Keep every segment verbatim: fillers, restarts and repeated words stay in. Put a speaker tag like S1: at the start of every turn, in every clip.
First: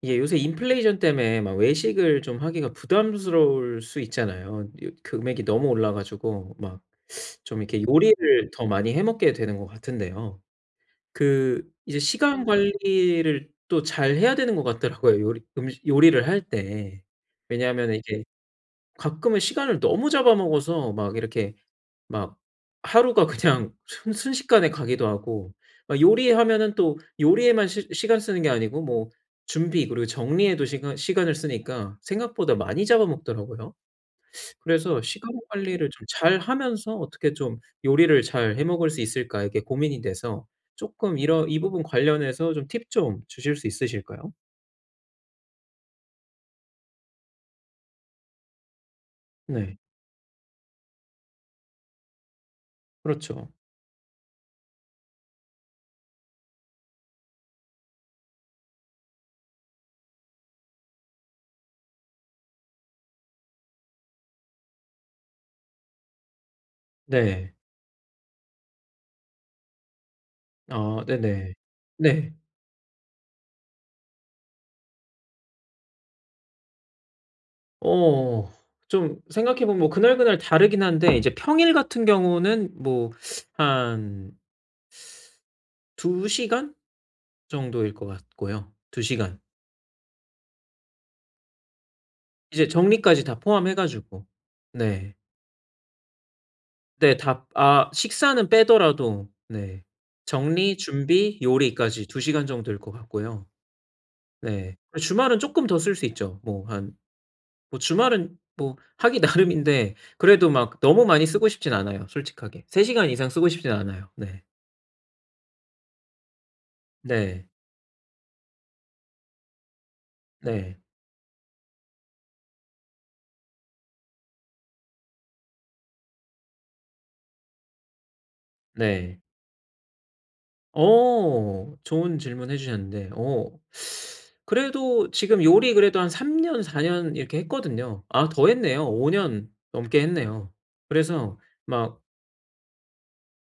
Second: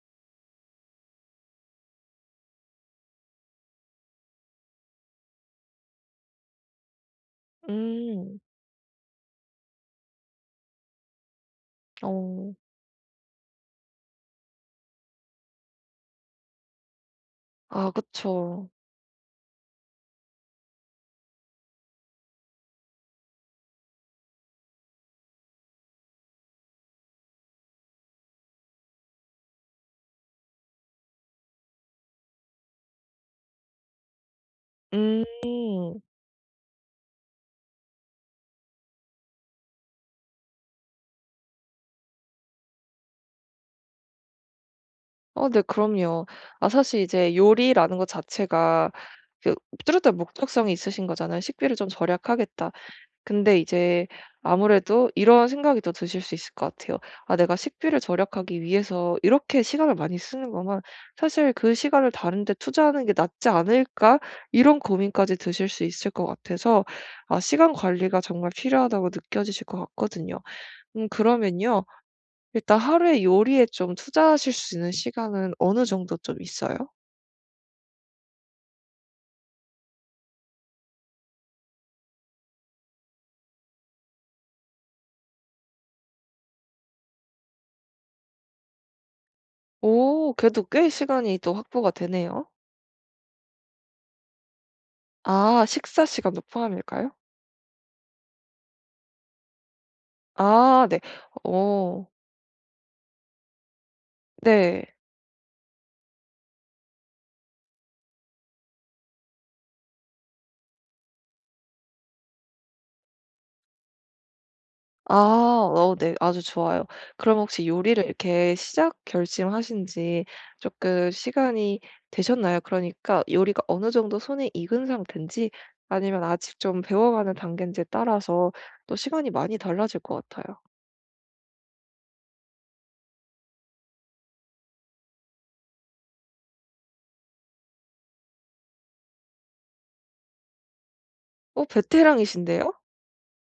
S1: 이게 요새 인플레이션 때문에 막 외식을 좀 하기가 부담스러울 수 있잖아요. 요 금액이 너무 올라 가지고 막 좀 이렇게
S2: 음.
S1: 요리를 더 많이 해 먹게 되는 것 같은데요. 그 이제 시간
S2: 어.
S1: 관리를 또 잘해야 되는 것 같더라고요, 요리 음식 요리를 할 때.
S2: 아,
S1: 왜냐하면 이게
S2: 그쵸.
S1: 가끔은 시간을 너무 잡아먹어서 막 이렇게 막 하루가 그냥 순 순식간에 가기도 하고 막 요리하면은 또 요리에만 시간 쓰는 게 아니고 뭐 준비 그리고 정리에도 시간 시간을 쓰니까 생각보다 많이 잡아먹더라고요. 그래서
S2: 음.
S1: 시간 관리를 좀 잘하면서 어떻게 좀 요리를 잘 해 먹을 수 있을까, 이게 고민이 돼서 조금 이런 이 부분 관련해서 좀 팁 좀 주실 수 있으실까요?
S2: 어, 네, 그럼요. 아, 사실 이제 요리라는 것 자체가 그
S1: 네.
S2: 뚜렷한 목적성이 있으신 거잖아요. '식비를 좀 절약하겠다.'
S1: 그렇죠.
S2: 근데 이제 아무래도 이런 생각이 더 드실 수 있을 것 같아요. '아, 내가 식비를 절약하기 위해서 이렇게 시간을 많이 쓰는 거면 사실 그 시간을 다른 데 투자하는 게 낫지 않을까?' 이런 고민까지 드실 수 있을 것 같아서 아,
S1: 네.
S2: 시간 관리가 정말 필요하다고 느껴지실 것 같거든요.
S1: 아,
S2: 음
S1: 네네.
S2: 그러면요.
S1: 네.
S2: 일단 하루에 요리에 좀 투자하실 수 있는 시간은 어느 정도 좀 있어요?
S1: 어. 좀 생각해 보면 뭐 그날그날 다르긴 한데 이제 평일 같은 경우는 뭐 한 2 시간 정도일 것 같고요. 2 시간.
S2: 오, 그래도 꽤 시간이 또 확보가 되네요.
S1: 이제 정리까지 다 포함해 가지고. 네.
S2: 아, 식사 시간도 포함일까요?
S1: 네, 다 아 식사는 빼더라도 네. 정리,
S2: 아, 네.
S1: 준비, 요리까지
S2: 오,
S1: 2 시간 정도일 것 같고요. 네.
S2: 네.
S1: 주말은 쪼끔 더 쓸 수 있죠. 뭐 한 뭐 주말은 뭐 하기 나름인데 그래도 막 너무 많이 쓰고 싶진 않아요, 솔직하게. 세 시간 이상 쓰고 싶진 않아요. 네.
S2: 아, 어, 네. 아주 좋아요. 그럼
S1: 네.
S2: 혹시 요리를 이렇게 시작 결심하신 지
S1: 네.
S2: 조금 시간이 되셨나요? 그러니까 요리가 어느 정도 손에 익은 상태인지 아니면 아직 좀 배워가는 단계인지에 따라서 또
S1: 네.
S2: 시간이 많이 달라질 것 같아요.
S1: 어, 좋은 질문 해 주셨는데 어 그래도 지금 요리 그래도 한 삼 년 사 년 이렇게 했거든요. 아, 더 했네요. 오 년 넘게 했네요. 그래서
S2: 어,
S1: 막
S2: 베테랑이신데요?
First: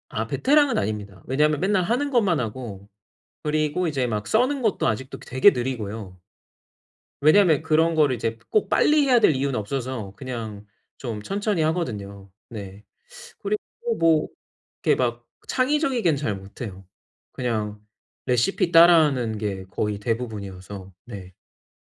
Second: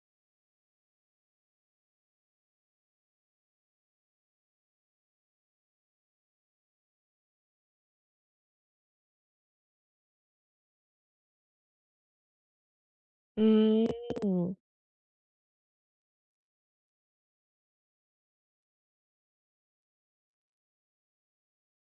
S1: 아 베테랑은 아닙니다. 왜냐하면 맨날 하는 것만 하고 그리고 이제 막 써는 것도 아직도 되게 느리고요. 왜냐하면 그런 거를 이제 꼭 빨리 해야 될 이유는 없어서 그냥 좀 천천히 하거든요. 네. 그리고
S2: 음.
S1: 뭐 이렇게 막 창의적이게는 잘 못해요. 그냥 레시피 따라하는 게 거의 대부분이어서 네.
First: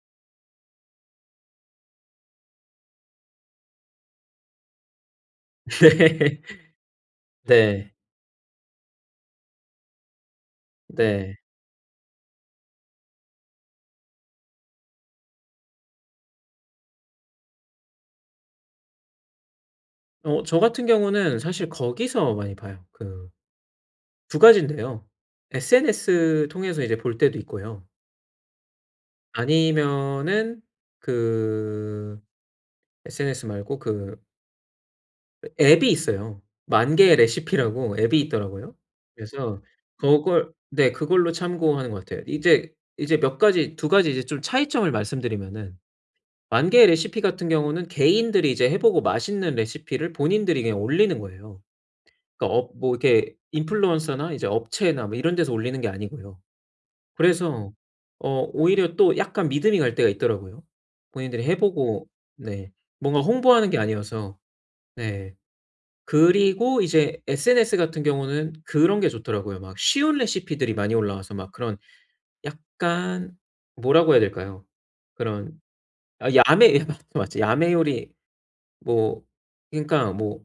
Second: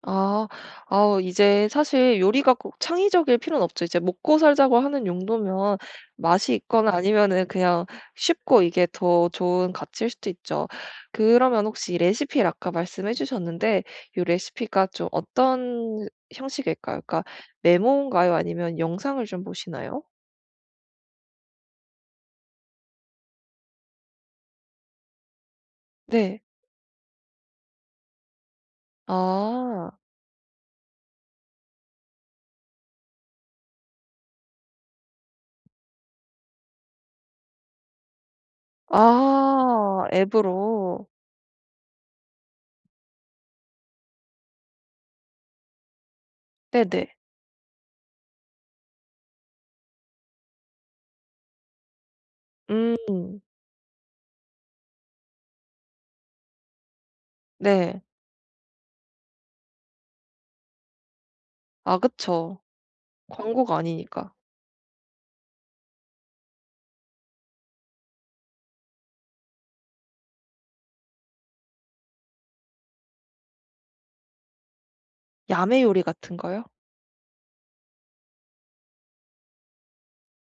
S2: 아. 아, 이제 사실 요리가 꼭 창의적일 필요는 없죠. 이제 먹고 살자고 하는 용도면 맛이 있거나 아니면은
S1: 네.
S2: 그냥
S1: 네.
S2: 쉽고 이게 더 좋은 가치일 수도 있죠.
S1: 네.
S2: 그러면 혹시 레시피를 아까 말씀해 주셨는데 이 레시피가 좀 어떤 형식일까요? 그러니까 메모인가요? 아니면 영상을 좀 보시나요?
S1: 어, 저 같은 경우는 사실 거기서 많이 봐요. 그 두 가지인데요.
S2: 네.
S1: 에스엔에스 통해서 이제 볼 때도 있고요.
S2: 아.
S1: 아니면은 그 에스엔에스 말고 그 앱이 있어요. 만 개의 레시피라고 앱이 있더라고요. 그래서
S2: 아,
S1: 그걸 네
S2: 앱으로.
S1: 그걸로 참고하는 것 같아요. 이제 이제 몇 가지 두 가지 이제 좀 차이점을 말씀드리면은 만 개의
S2: 네네.
S1: 레시피 같은 경우는 개인들이 이제 해 보고 맛있는 레시피를 본인들이 그냥 올리는 거예요. 그러니까 업 뭐 이렇게
S2: 음.
S1: 인플루언서나 이제 업체나 뭐 이런 데서 올리는 게 아니고요. 그래서
S2: 네.
S1: 어 오히려 또 약간 믿음이 갈 때가 있더라고요. 본인들이 해
S2: 아,
S1: 보고
S2: 그쵸.
S1: 네 뭔가 홍보하는 게
S2: 광고가 아니니까.
S1: 아니어서. 네. 그리고 이제 에스엔에스 같은 경우는 그런 게 좋더라고요. 막 쉬운 레시피들이 많이 올라와서 막 그런 약간 뭐라고 해야 될까요? 그런
S2: 야매 요리
S1: 아
S2: 같은 거요?
S1: 야매 예 맞죠, 맞죠. 야매 요리 뭐 그러니까 뭐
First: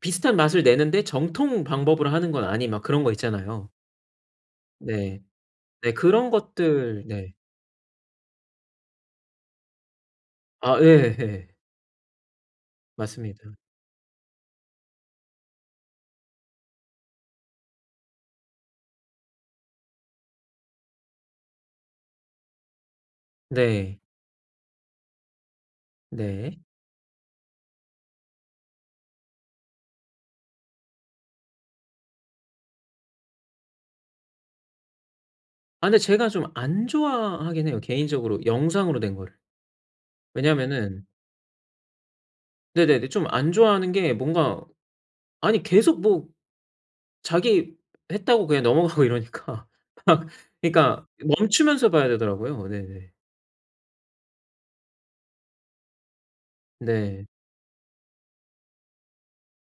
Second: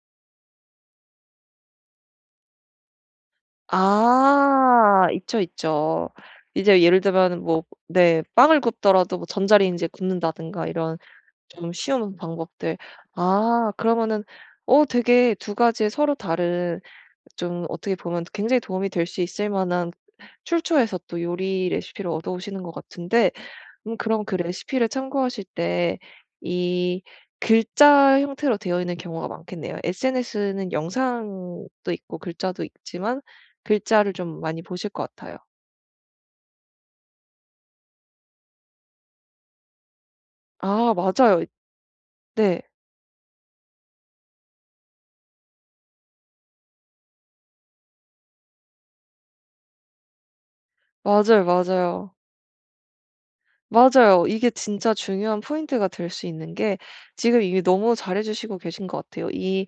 S1: 비슷한 맛을 내는데 정통 방법으로 하는 건 아닌 막 그런 거 있잖아요.
S2: 아,
S1: 네.
S2: 있죠,
S1: 네
S2: 있죠.
S1: 그런
S2: 이제 예를
S1: 것들 네.
S2: 들면 뭐 네, 빵을 굽더라도 뭐 전자레인지에 굽는다든가
S1: 아
S2: 이런
S1: 예예.
S2: 좀 쉬운 방법들.
S1: 맞습니다.
S2: 아, 그러면은 어 되게 두 가지의 서로 다른 좀 어떻게 보면 굉장히 도움이 될 수 있을 만한 출처에서 또 요리 레시피를 얻어오시는 것 같은데, 음
S1: 네.
S2: 그럼 그 레시피를 참고하실 때
S1: 네.
S2: 이 글자 형태로 되어 있는 경우가 많겠네요. 에스엔에스는 영상도 있고 글자도 있지만 글자를 좀 많이 보실 것 같아요.
S1: 아 근데 제가 좀 안 좋아하긴 해요, 개인적으로 영상으로 된 거를.
S2: 아,
S1: 왜냐면은
S2: 맞아요. 네.
S1: 네네네. 좀 안 좋아하는 게 뭔가 아니 계속 뭐 자기 했다고 그냥 넘어가고 이러니까 막 그러니까
S2: 맞아요,
S1: 멈추면서 봐야
S2: 맞아요.
S1: 되더라고요. 네네.
S2: 맞아요. 이게 진짜 중요한 포인트가 될 수 있는 게
S1: 네.
S2: 지금 이미 너무 잘해 주시고 계신 것 같아요. 이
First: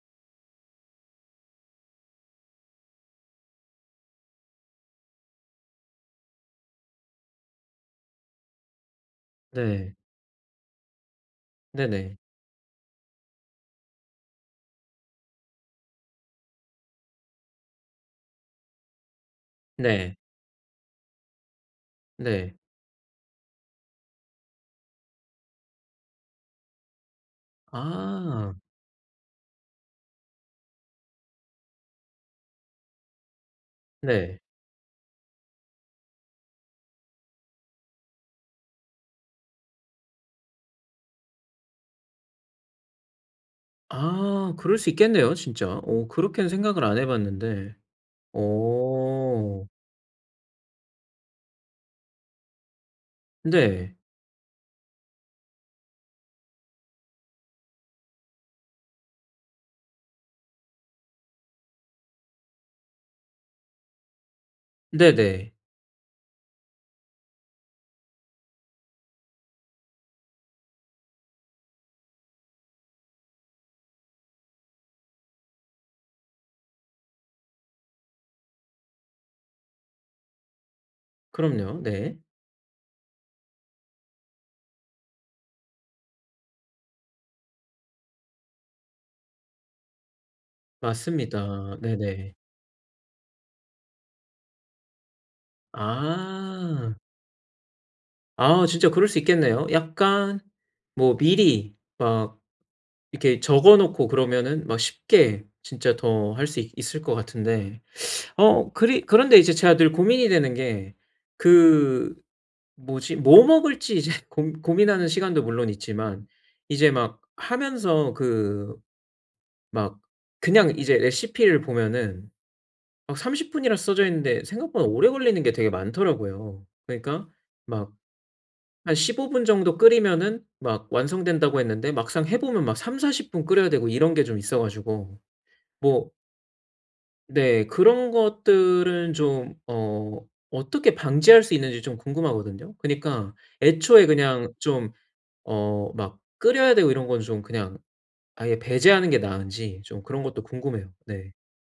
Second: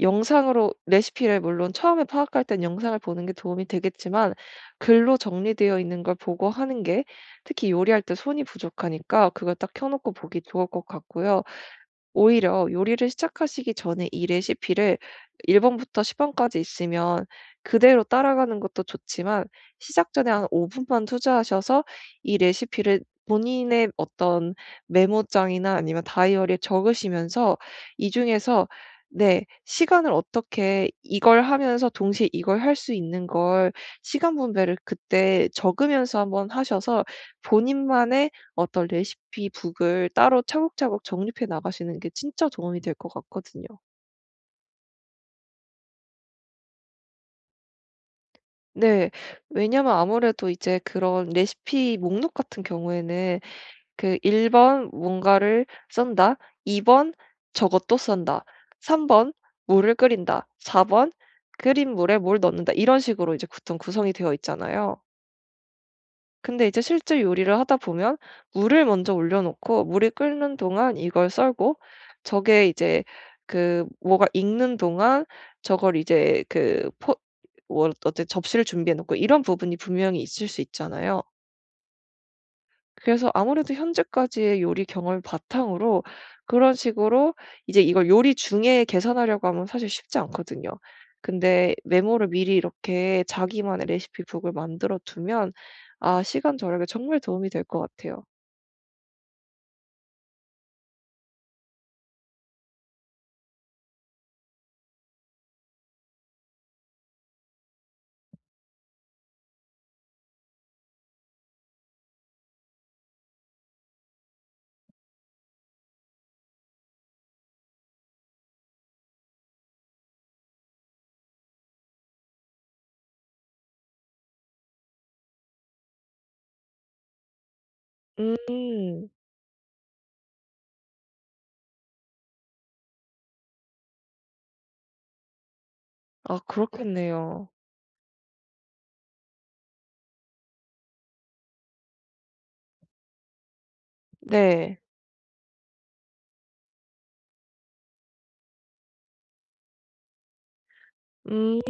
S2: 영상으로 레시피를 물론 처음에 파악할 땐 영상을 보는 게 도움이 되겠지만 글로 정리되어 있는 걸 보고 하는 게 특히 요리할 때 손이 부족하니까 그걸 딱 켜
S1: 네.
S2: 놓고 보기 좋을 것 같고요.
S1: 네네.
S2: 오히려 요리를 시작하시기 전에 이 레시피를 일 번부터 십 번까지 있으면 그대로 따라가는 것도 좋지만 시작
S1: 네.
S2: 전에 한 오 분만 투자하셔서 이
S1: 네.
S2: 레시피를 본인의 어떤 메모장이나 아니면 다이어리에 적으시면서 이
S1: 아
S2: 중에서 네 시간을 어떻게 이걸 하면서 동시에 이걸 할 수 있는 걸 시간
S1: 네.
S2: 분배를 그때 적으면서 한번 하셔서 본인만의 어떤 레시피북을 따로 차곡차곡 정립해 나가시는 게 진짜 도움이 될 것 같거든요.
S1: 아, 그럴 수 있겠네요 진짜. 어 그렇게는 생각을 안 해 봤는데.
S2: 네.
S1: 어
S2: 왜냐면 아무래도 이제 그런 레시피 목록 같은 경우에는,
S1: 네.
S2: 그 일 번 뭔가를 썬다, 이 번 저것도 썬다, 삼 번 물을 끓인다, 사 번 끓인 물에 뭘 넣는다, 이런 식으로 이제 보통 구성이 되어 있잖아요.
S1: 네네.
S2: 근데 이제 실제 요리를 하다 보면 물을 먼저 올려 놓고 물이 끓는 동안 이걸 썰고 저게 이제 그 뭐가 익는 동안 저걸 이제 그 포 뭐어 접시를 준비해 놓고 이런 부분이 분명히 있을 수 있잖아요.
S1: 그럼요. 네.
S2: 그래서 아무래도 현재까지의 요리 경험을 바탕으로 그런 식으로 이제 이걸 요리 중에 계산하려고 하면 사실 쉽지 않거든요. 근데
S1: 맞습니다.
S2: 메모를
S1: 네네.
S2: 미리 이렇게 자기만의 레시피북을 만들어 두면, 아, 시간 절약에
S1: 아.
S2: 정말 도움이 될 것 같아요.
S1: 아 진짜 그럴 수 있겠네요. 약간 뭐 미리 막 이렇게 적어 놓고 그러면은 막 쉽게 진짜 더 할 수 있을 것 같은데 어 그리 그런데 이제 제가 늘 고민이 되는 게 그 뭐지, 뭐 먹을지 이제 고 고민하는 시간도 물론 있지만 이제 막 하면서 그 막 그냥 이제 레시피를 보면은 막 삼십 분 분이라 써져 있는데 생각보다 오래 걸리는 게 되게 많더라고요. 그러니까 막 한
S2: 음.
S1: 십오 분 정도 끓이면은 막 완성된다고 했는데 막상 해 보면 막삼 사 십 분 끓여야 되고 이런 게 좀 있어 가지고 뭐
S2: 아, 그렇겠네요.
S1: 네 그런 것들은 좀 어 어떻게 방지할 수 있는지 좀 궁금하거든요. 그니까 애초에 그냥
S2: 네.
S1: 좀 어 막 끓여야 되고 이런 건 좀 그냥 아예 배제하는 게 나은지 좀 그런 것도 궁금해요. 네.
S2: 음.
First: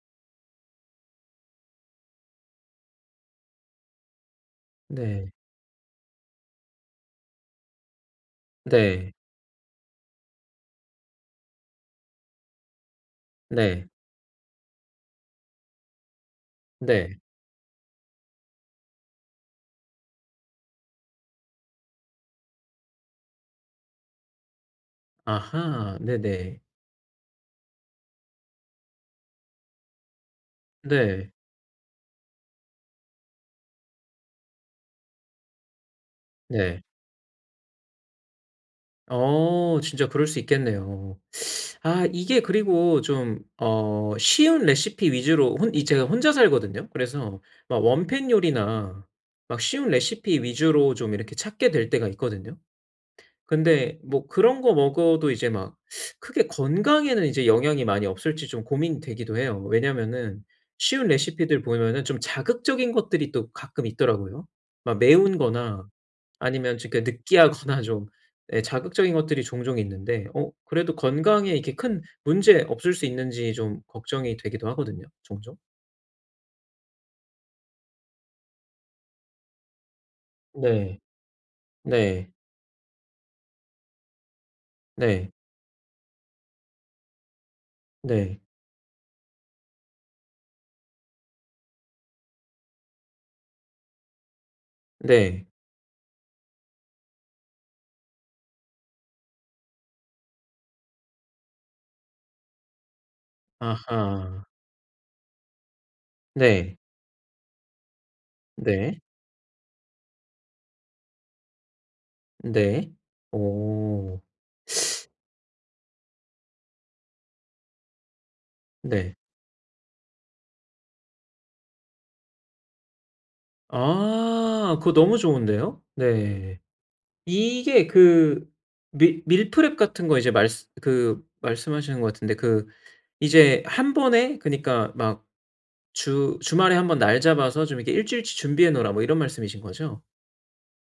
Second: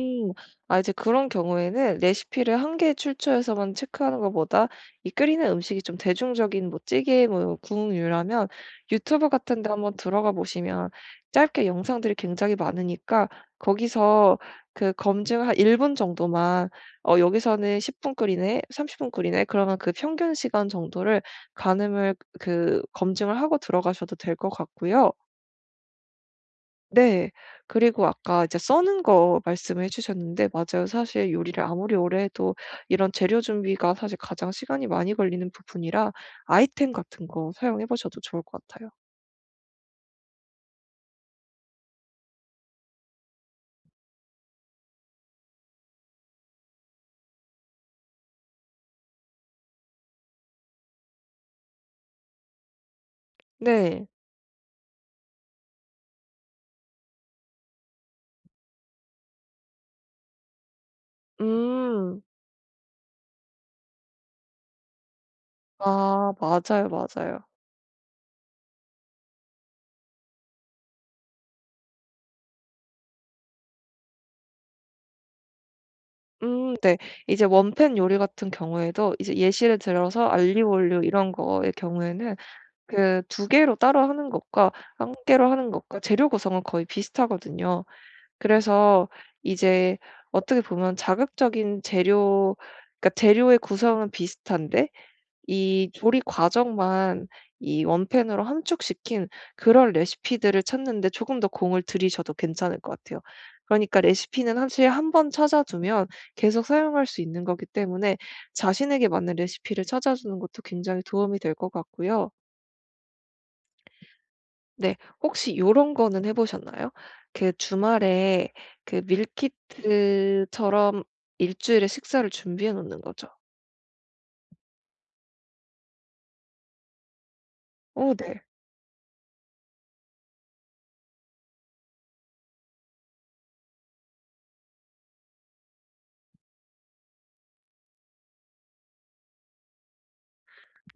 S2: 아, 이제 그런 경우에는 레시피를 한 개 출처에서만 체크하는 것보다, 이
S1: 네.
S2: 끓이는 음식이 좀 대중적인 뭐 찌개 뭐 국류라면
S1: 네.
S2: 유튜브 같은 데 한번 들어가 보시면 짧게 영상들이 굉장히 많으니까,
S1: 네.
S2: 거기서 그 검증 한 일 분 정도만
S1: 네.
S2: 어 여기서는 십 분 끓이네, 삼십 분 끓이네 그러면 그 평균 시간 정도를 가늠을, 그 검증을 하고 들어가셔도 될 것 같고요.
S1: 아하. 네네.
S2: 네. 그리고 아까 이제 써는 거 말씀을 해 주셨는데 맞아요.
S1: 네.
S2: 사실 요리를 아무리 오래 해도 이런 재료 준비가 사실 가장 시간이 많이 걸리는 부분이라
S1: 네.
S2: 아이템 같은 거 사용해 보셔도 좋을 것 같아요.
S1: 어 진짜 그럴 수 있겠네요. 아 이게 그리고 좀 어 쉬운 레시피 위주로 혼 이 제가 혼자 살거든요. 그래서 막 원팬 요리나 막 쉬운 레시피 위주로 좀 이렇게 찾게 될 때가 있거든요. 근데
S2: 네.
S1: 뭐 그런 거 먹어도 이제 막 크게 건강에는 이제 영향이 많이 없을지 좀 고민되기도 해요. 왜냐면은 쉬운 레시피들 보면은 좀
S2: 음.
S1: 자극적인 것들이 또 가끔 있더라고요. 막 매운 거나
S2: 아,
S1: 아니면
S2: 맞아요,
S1: 좀 이렇게
S2: 맞아요.
S1: 느끼하거나 좀 예 자극적인 것들이 종종 있는데 어 그래도 건강에 이렇게 큰 문제 없을 수 있는지 좀 걱정이 되기도 하거든요, 종종.
S2: 음, 네. 이제 원팬 요리 같은 경우에도 이제 예시를 들어서 알리오
S1: 네.
S2: 올리오 이런 거의
S1: 네.
S2: 경우에는 그 두 개로 따로 하는 것과 한
S1: 네.
S2: 개로 하는 것과 재료 구성은 거의 비슷하거든요.
S1: 네.
S2: 그래서 이제 어떻게 보면 자극적인 재료, 그러니까 재료의 구성은 비슷한데
S1: 네.
S2: 이 조리 과정만 이 원팬으로 함축시킨 그런 레시피들을 찾는 데 조금 더 공을 들이셔도 괜찮을 것 같아요. 그러니까
S1: 아하.
S2: 레시피는 사실 한 번 찾아두면 계속
S1: 네.
S2: 사용할 수 있는 거기 때문에
S1: 네.
S2: 자신에게 맞는 레시피를 찾아주는 것도 굉장히 도움이 될 것 같고요.
S1: 네. 오.
S2: 네. 혹시 요런 거는 해 보셨나요? 그 주말에 그
S1: 네.
S2: 밀키트처럼 일 주일에 식사를 준비해 놓는 거죠.
S1: 아, 그거 너무 좋은데요. 네. 이게
S2: 어, 네.
S1: 그 밀 밀프렙 같은 거 이제 말그 말씀하시는 것 같은데 그 이제 한 번에 그니까 막 주 주말에 한번 날 잡아서 좀 이렇게 일 주일치 준비해 놓으라 뭐 이런 말씀이신 거죠?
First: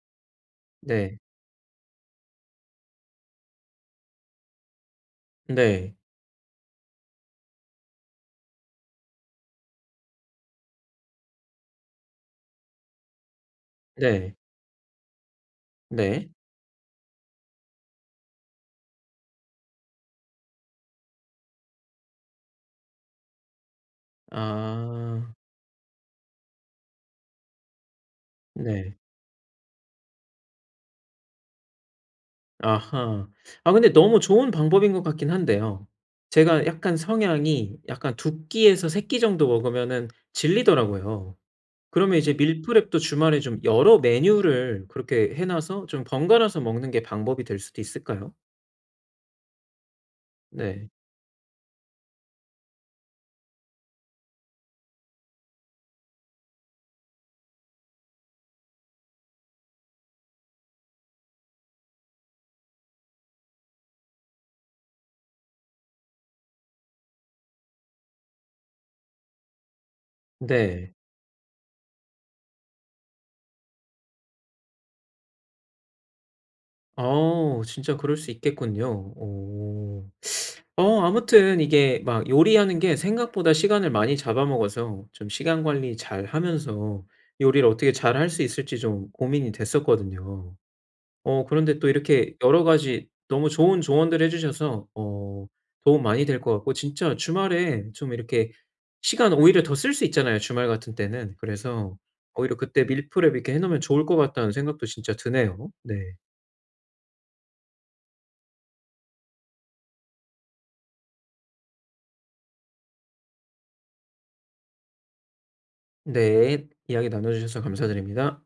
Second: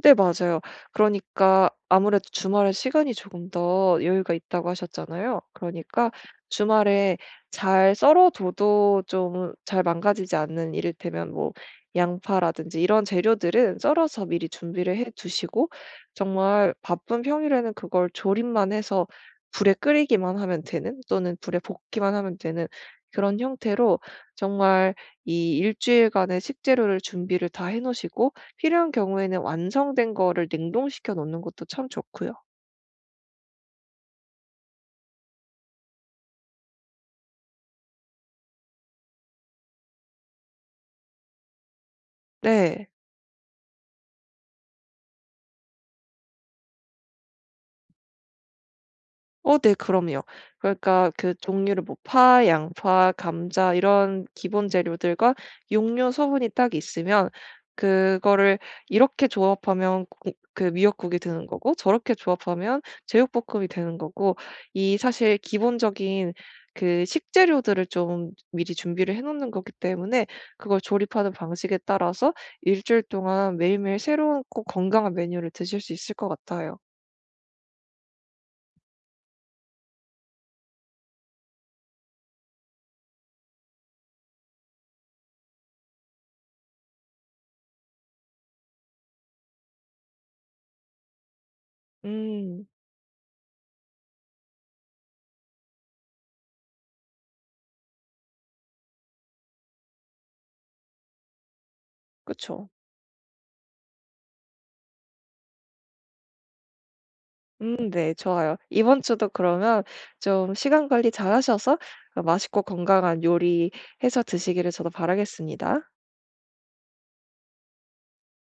S2: 네, 맞아요.
S1: 네.
S2: 그러니까 아무래도 주말에 시간이 조금 더 여유가 있다고 하셨잖아요.
S1: 네.
S2: 그러니까 주말에 잘 썰어둬도 좀 잘 망가지지 않는 이를테면 뭐 양파라든지 이런 재료들은 썰어서
S1: 네.
S2: 미리 준비를 해 두시고,
S1: 네.
S2: 정말 바쁜 평일에는 그걸 조림만 해서 불에 끓이기만 하면 되는, 또는 불에 볶기만 하면 되는 그런 형태로, 정말
S1: 아.
S2: 이 일주일간의 식재료를 준비를 다 해 놓으시고, 필요한
S1: 네.
S2: 경우에는 완성된 거를 냉동시켜 놓는 것도 참 좋고요.
S1: 아하. 아 근데 너무 좋은 방법인 것 같긴 한데요. 제가 약간 성향이 약간 두 끼에서 세 끼 정도 먹으면은 질리더라고요. 그러면 이제
S2: 네.
S1: 밀프렙도 주말에 좀 여러 메뉴를 그렇게 해 놔서 좀 번갈아서 먹는 게 방법이 될 수도 있을까요?
S2: 어, 네, 그럼요.
S1: 네.
S2: 그러니까 그 종류를 뭐 파, 양파, 감자 이런 기본 재료들과 육류 소분이 딱 있으면, 그거를 이렇게 조합하면 고 그 미역국이 되는 거고 저렇게 조합하면 제육볶음이 되는 거고, 이 사실 기본적인 그 식재료들을 좀 미리 준비를 해 놓는 거기 때문에 그걸
S1: 네.
S2: 조립하는 방식에 따라서 일주일 동안 매일매일 새로운, 꼭 건강한 메뉴를 드실 수 있을 것 같아요.
S1: 어 진짜 그럴 수 있겠군요. 오. 어 아무튼 이게 막 요리하는 게 생각보다 시간을 많이 잡아먹어서 좀 시간 관리 잘하면서 요리를 어떻게 잘 할 수 있을지 좀 고민이 됐었거든요. 어 그런데 또 이렇게 여러
S2: 음.
S1: 가지 너무 좋은 조언들 해 주셔서 어 도움 많이 될 것 같고, 진짜 주말에 좀 이렇게 시간 오히려 더 쓸 수 있잖아요, 주말 같은 때는. 그래서 오히려
S2: 그쵸.
S1: 그때 밀프렙 이렇게 해 놓으면 좋을 것 같다는 생각도 진짜 드네요. 네.
S2: 음, 네. 좋아요. 이번 주도 그러면 좀 시간 관리 잘 하셔서 어 맛있고 건강한 요리 해서 드시기를 저도 바라겠습니다.
S1: 네. 이야기 나눠 주셔서 감사드립니다.